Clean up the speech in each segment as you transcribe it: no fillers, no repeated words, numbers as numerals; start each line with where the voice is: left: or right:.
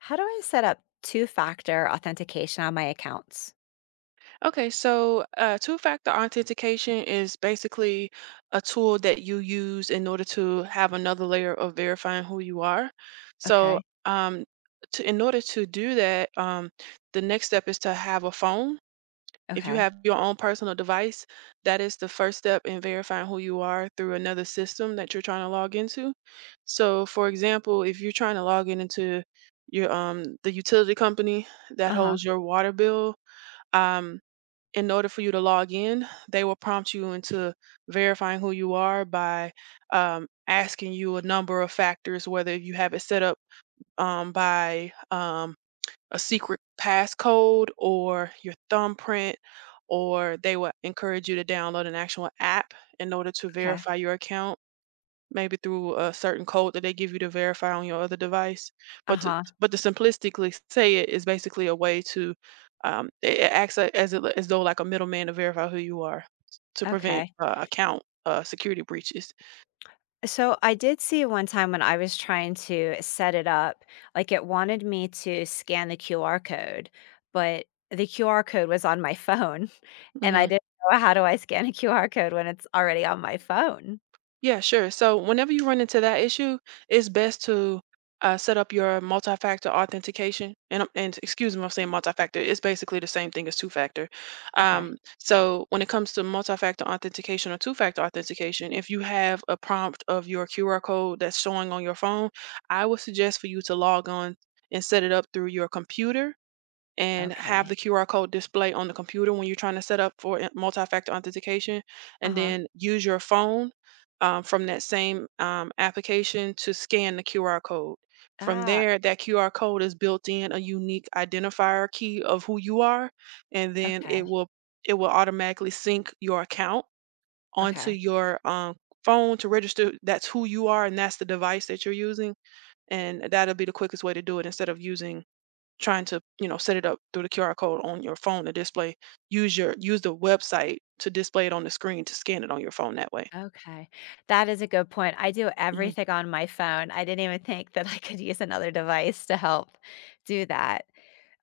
left: How do I set up two-factor authentication on my accounts?
right: Okay, so two-factor authentication is basically a tool that you use in order to have another layer of verifying who you are. So,
left: Okay.
right: um, in order to do that, the next step is to have a phone. If you
left: Okay.
right: have your own personal device, that is the first step in verifying who you are through another system that you're trying to log into. So, for example, if you're trying to log in into your the utility company that
left: Uh-huh.
right: holds your water bill, um, in order for you to log in, they will prompt you into verifying who you are by asking you a number of factors, whether you have it set up by a secret passcode or your thumbprint, or they will encourage you to download an actual app in order to
left: Okay.
right: verify your account. Maybe through a certain code that they give you to verify on your other device, but to
left: Uh-huh.
right: but to simplistically say it is basically a way to, it acts a as it as though like a middleman to verify who you are, to prevent,
left: Okay.
right: account, security breaches.
left: So I did see one time when I was trying to set it up, like it wanted me to scan the QR code, but the QR code was on my phone and I
right: Mhm.
left: didn't know, how do I scan a QR code when it's already on my phone?
right: Yeah, sure. So whenever you run into that issue, it's best to set up your multi-factor authentication. And excuse me, I'm saying multi-factor. It's basically the same thing as two-factor. Um,
left: Okay.
right: so when it comes to multi-factor authentication or two-factor authentication, if you have a prompt of your QR code that's showing on your phone, I would suggest for you to log on and set it up through your computer and have the
left: Okay.
right: QR code display on the computer when you're trying to set up for multi-factor authentication, and
left: Uh-huh.
right: then use your phone from that same application to scan the QR code. From
left: Ah,
right: there, that QR code is built in a unique identifier key of who you are, and then it
left: okay.
right: will it will automatically sync your account onto
left: Okay.
right: your phone to register that's who you are and that's the device that you're using and that'll be the quickest way to do it instead of using trying to, you know, set it up through the QR code on your phone to display. Use the website to display it on the screen to scan it on your phone that way.
left: Okay. That is a good point. I do
right: Mhm.
left: everything on my phone. I didn't even think that I could use another device to help do that.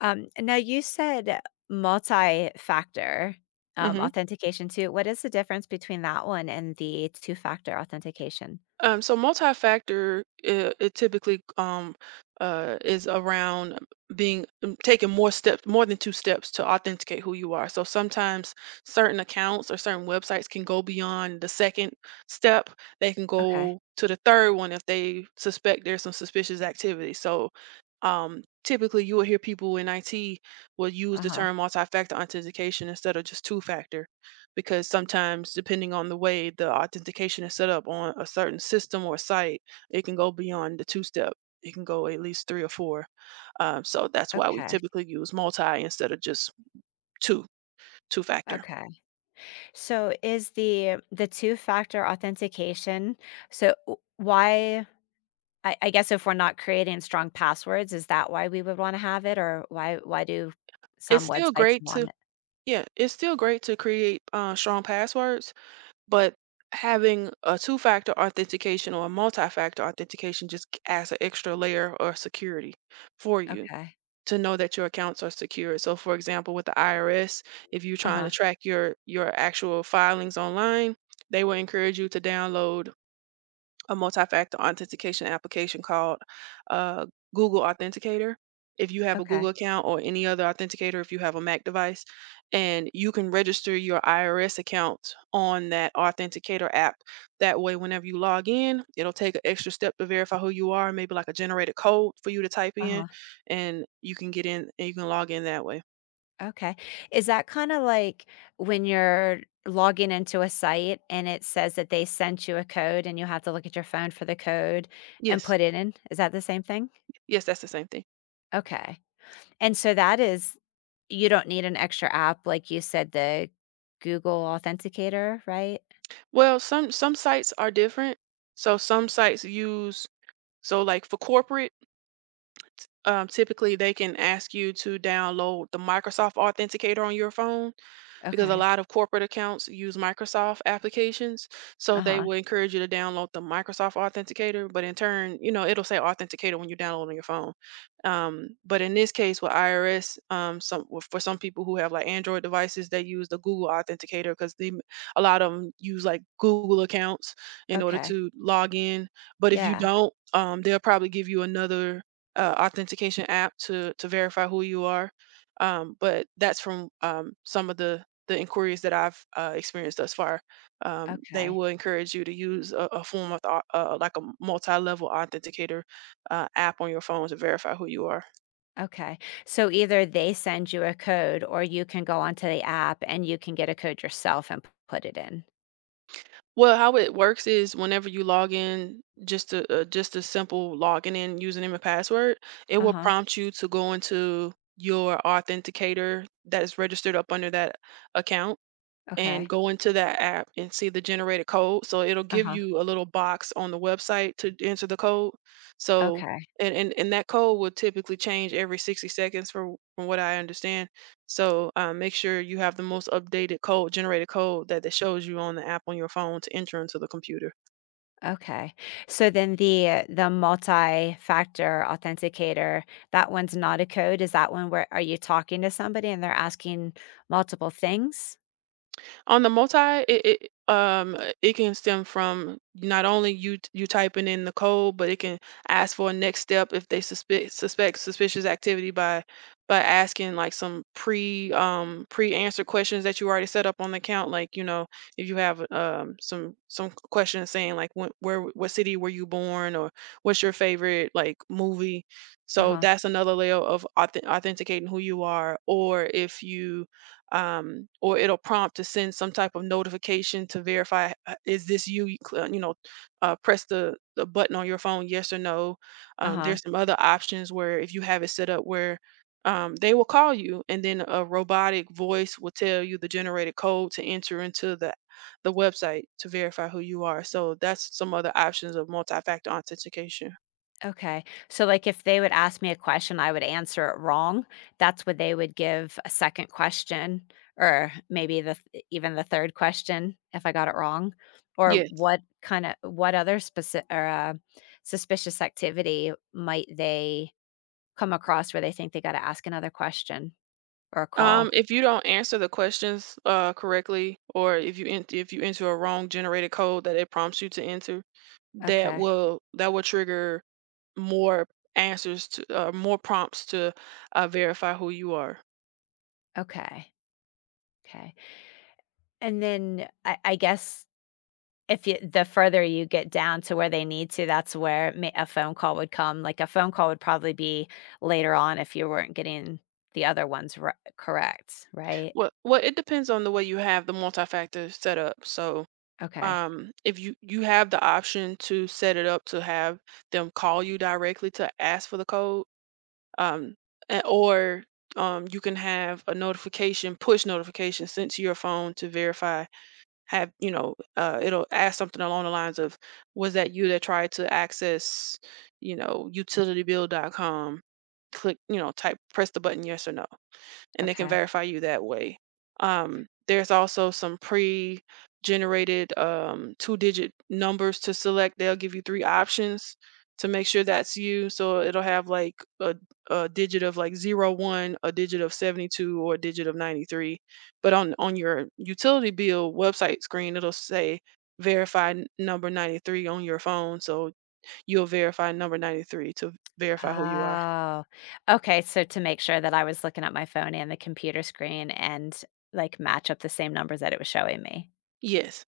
left: Now, you said multi factor
right: Mhm.
left: authentication too. What is the difference between that one and the two factor authentication?
right: So multi-factor, it typically is around being taking more steps, more than two steps to authenticate who you are. So sometimes certain accounts or certain websites can go beyond the second step. They can
left: Okay.
right: go to the third one if they suspect there's some suspicious activity. So typically, you will hear people in IT will use
left: Uh
right: the
left: huh.
right: term multi-factor authentication instead of just two-factor because sometimes depending on the way the authentication is set up on a certain system or site it can go beyond the two step, it can go at least three or four, so that's why we
left: Okay.
right: typically use multi instead of just two, two factor.
left: Okay. So is the two factor authentication, so why, I guess, if we're not creating strong passwords, is that why we would wanna have it, or why do
right: It's
left: some
right: still
left: websites
right: great to,
left: want it?
right: yeah, it's still great to create strong passwords, but having a two factor authentication or a multi factor authentication just adds an extra layer of security for you
left: Okay.
right: to know that your accounts are secure. So for example, with the IRS, if you're trying
left: Uh-huh.
right: to track your actual filings online, they will encourage you to download a multi-factor authentication application called uh, Google Authenticator. If you have a
left: Okay.
right: Google account or any other authenticator, if you have a Mac device, and you can register your IRS account on that authenticator app. That way, whenever you log in, it'll take an extra step to verify who you are, maybe like a generated code for you to type in,
left: Uh-huh.
right: and you can get in and you can log in that way.
left: Okay. Is that kinda like when you're logging into a site and it says that they sent you a code and you have to look at your phone for the code and
right: Yes,
left: put it in? Is that the same thing?
right: yes, that's the same thing.
left: Okay. And so that is, you don't need an extra app, like you said, the Google Authenticator, right?
right: Well, some sites are different. So some sites use, so like for corporate typically they can ask you to download the Microsoft Authenticator on your phone because a
left: Okay.
right: lot of corporate accounts use Microsoft applications. So they
left: Uh-huh.
right: will encourage you to download the Microsoft Authenticator, but in turn, you know, it'll say Authenticator when you download on your phone. But in this case with IRS, for some people who have like Android devices, they use the Google Authenticator because they, a lot of them use like Google accounts in order
left: Okay.
right: to log in. But if you
left: Yeah.
right: don't, they'll probably give you another authentication app to verify who you are. But that's from some of the inquiries that I've experienced thus far. They
left: Okay.
right: will encourage you to use a form of like a multi-level authenticator app on your phone to verify who you are.
left: Okay. So either they send you a code, or you can go onto the app and you can get a code yourself and put it in.
right: Well, how it works is whenever you log in, just a simple login in username and password, it will
left: Uh-huh.
right: prompt you to go into your authenticator that is registered up under that account and
left: Okay.
right: go into that app and see the generated code. So it'll give
left: Uh-huh.
right: you a little box on the website to enter the code. So
left: Okay.
right: and that code will typically change every 60 seconds from what I understand. So make sure you have the most updated code, generated code that, that shows you on the app on your phone to enter into the computer.
left: Okay. So then the multi-factor authenticator, that one's not a code. Is that one where are you talking to somebody and they're asking multiple things?
right: On the multi, it can stem from not only you you typing in the code but it can ask for a next step if they suspect suspicious activity by asking like some pre answered questions that you already set up on the account, like you know, if you have some questions saying like when, where what city were you born, or what's your favorite like movie, so
left: Uh-huh.
right: that's another layer of authenticating who you are, or if you or it'll prompt to send some type of notification to verify, is this you? You you know, press the button on your phone, yes or no.
left: Uh-huh.
right: There's some other options where if you have it set up where they will call you and then a robotic voice will tell you the generated code to enter into the website to verify who you are, so that's some other options of multi-factor authentication.
left: Okay. So, like, if they would ask me a question, I would answer it wrong. That's when they would give a second question, or maybe the even the third question if I got it wrong. Or
right: Yes.
left: what kind of, what other specific or suspicious activity might they come across where they think they got to ask another question or a call?
right: If you don't answer the questions correctly, or if you if you enter a wrong generated code that it prompts you to enter, that
left: Okay.
right: will that will trigger more answers to, more prompts to verify who you are.
left: Okay. Okay. And then I guess, if you, the further you get down to where they need to, that's where may a phone call would come, like, a phone call would probably be later on if you weren't getting the other ones ri correct, right?
right: Well, well, it depends on the way you have the multi-factor set up. So,
left: Okay,
right: if you have the option to set it up to have them call you directly to ask for the code, um, a- or you can have a notification, push notification sent to your phone to verify. Have, you know? It'll ask something along the lines of, "Was that you that tried to access, you know, utilitybill.com?" Click, you know, type, press the button, yes or no, and they can
left: okay.
right: verify you that way. There's also some pre-generated two-digit numbers to select. They'll give you three options to make sure that's you. So it'll have like a, a digit of like 01, a digit of 72, or a digit of 93. But on your utility bill website screen, it'll say verify number 93 on your phone. So you'll verify number 93 to verify who you are.
left: Oh, okay, so to make sure that I was looking at my phone and the computer screen and, like, match up the same numbers that it was showing me.
right: Yes.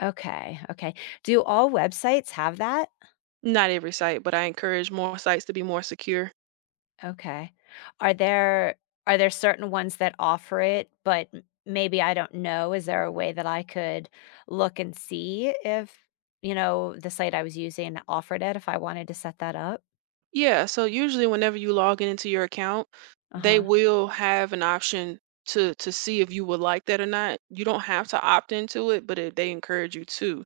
left: Okay, okay. Do all websites have that?
right: Not every site, but I encourage more sites to be more secure.
left: Okay. Are there are there certain ones that offer it, but m maybe I don't know? Is there a way that I could look and see if, you know, the site I was using offered it if I wanted to set that up?
right: Yeah, so usually whenever you log in into your account, they
left: Uh-huh.
right: will have an option to see if you would like that or not. You don't have to opt into it, but it, they encourage you to.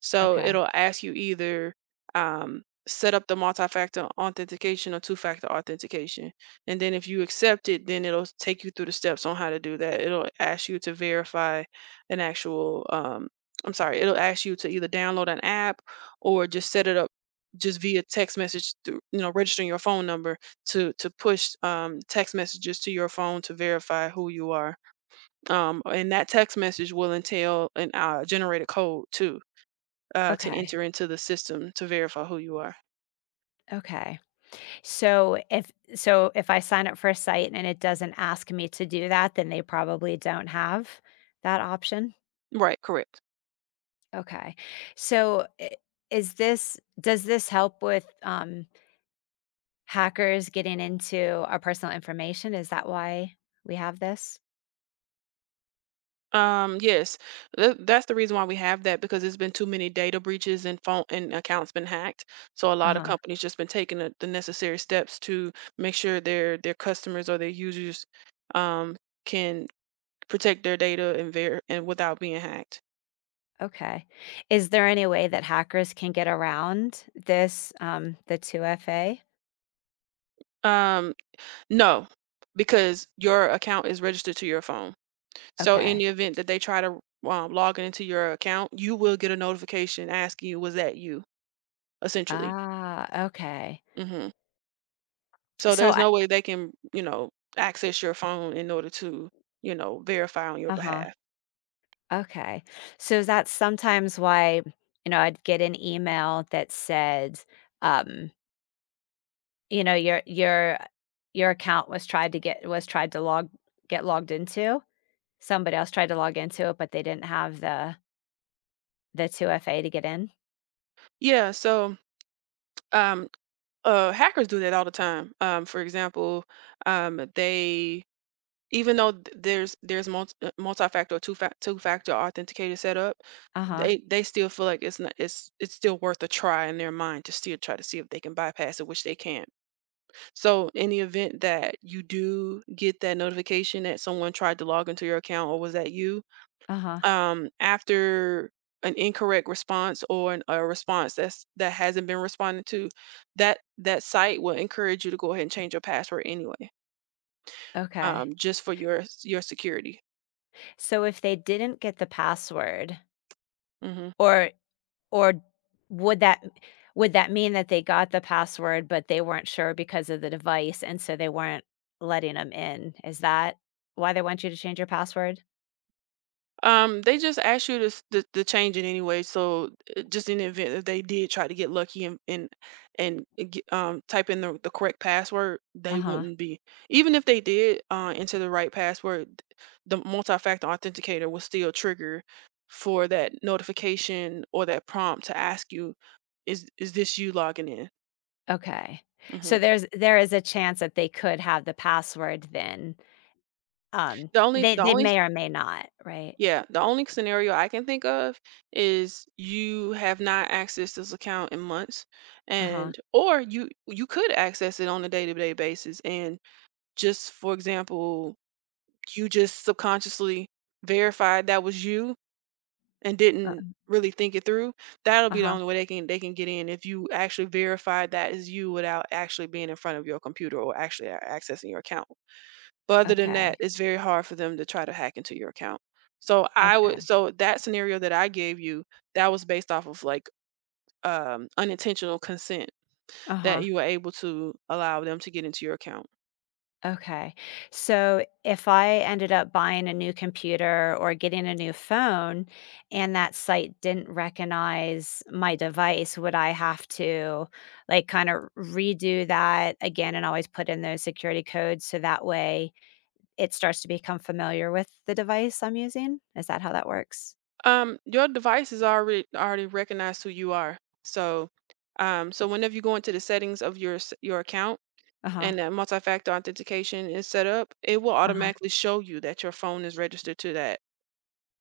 right: So
left: Okay.
right: it'll ask you either set up the multi-factor authentication or two-factor authentication. And then if you accept it, then it'll take you through the steps on how to do that. It'll ask you to verify an actual I'm sorry, it'll ask you to either download an app or just set it up just via text message through, you know, registering your phone number to push text messages to your phone to verify who you are, and that text message will entail an generated code too, to
left: Okay.
right: enter into the system to verify who you are.
left: Okay. So if, so if I sign up for a site and it doesn't ask me to do that, then they probably don't have that option?
right: Right, correct.
left: Okay. So, I is this, does this help with, hackers getting into our personal information? Is that why we have this?
right: Yes, that's the reason why we have that because there's been too many data breaches and phone and accounts been hacked, so a lot of
left: Uh-huh,
right: companies just been taking the necessary steps to make sure their customers or their users um can protect their data and without being hacked.
left: okay. Is there any way that hackers can get around this, the 2FA?
right: Um, no, because your account is registered to your phone. So in
left: Okay.
right: the event that they try to log into your account, you will get a notification asking you, was that you, essentially.
left: Ah, okay.
right: Hmm. So
left: So
right: there's
left: I
right: no way they can, you know, access your phone in order to, you know, verify on your
left: uh-huh,
right: behalf.
left: okay. So that's sometimes why, you know, I'd get an email that said, um, you know, your your account was tried to get, was tried to log get logged into. Somebody else tried to log into it, but they didn't have the 2FA to get in?
right: Yeah. So um, hackers do that all the time. For example, they, even though th- there's multi multi-factor or two-factor authenticator set up,
left: Uh-huh,
right: they still feel like it's not it's it's still worth a try in their mind to still try to see if they can bypass it, which they can't. So in the event that you do get that notification that someone tried to log into your account, or was that you,
left: uh-huh,
right: after an incorrect response or a response that's that hasn't been responded to, that site will encourage you to go ahead and change your password anyway,
left: okay.
right: just for your security.
left: So if they didn't get the password,
right: Hmm.
left: or or, would that, would that mean that they got the password, but they weren't sure because of the device, and so they weren't letting them in? Is that why they want you to change your password?
right: They just asked you to, to change it anyway. So just in the event that they did try to get lucky and type in the correct password, they
left: Uh-huh,
right: wouldn't be. Even if they did enter the right password, the multi-factor authenticator will still trigger for that notification or that prompt to ask you, is this you logging in?
left: okay.
right: Hmm.
left: So there's, there is a chance that they could have the password then, um,
right: The only the
left: they
right: only
left: may or may not, right?
right: yeah, the only scenario I can think of is you have not accessed this account in months,
left: Uh-huh,
right: and or you could access it on a day-to-day basis and, just for example, you just subconsciously verified that was you and didn't
left: huh
right: really think it through. That'll
left: uh
right: be the
left: huh
right: only way they can get in if you actually verified that is you without actually being in front of your computer or actually accessing your account. But other than
left: okay,
right: that, it's very hard for them to try to hack into your account. So I
left: okay,
right: would, so that scenario that I gave you, that was based off of like unintentional consent that
left: uh-huh.
right: you were able to allow them to get into your account.
left: Okay. So if I ended up buying a new computer or getting a new phone and that site didn't recognize my device, would I have to like kind of redo that again and always put in those security codes so that way it starts to become familiar with the device I'm using? Is that how that works?
right: Um, your device is already recognized who you are. So whenever you go into the settings of your your account
left: Uh-huh.
right: and that multi-factor authentication is set up, it will
left: Uh-huh.
right: automatically show you that your phone is registered to that.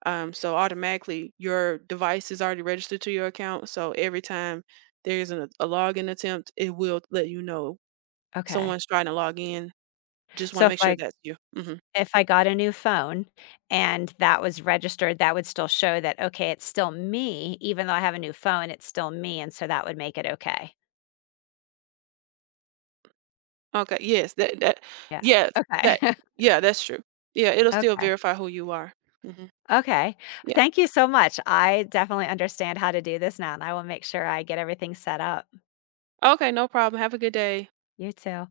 right: So automatically your device is already registered to your account. So every time there is a login attempt, it will let you know
left: Okay.
right: someone's trying to log in. Just want
left: So
right: to
left: if
right: make sure
left: I,
right: that's you. Hmm.
left: if I got a new phone and that was registered, that would still show that, okay, it's still me, even though I have a new phone, it's still me, and so that would make it okay.
right: Okay. Yes. That. That.
left: Yeah.
right: Yeah. That.
left: Okay.
right: Yeah. That's true. Yeah. It'll still
left: Okay.
right: verify who you are. Hmm.
left: Okay.
right: Yeah.
left: Thank you so much. I definitely understand how to do this now, and I will make sure I get everything set up.
right: Okay. No problem. Have a good day.
left: You too.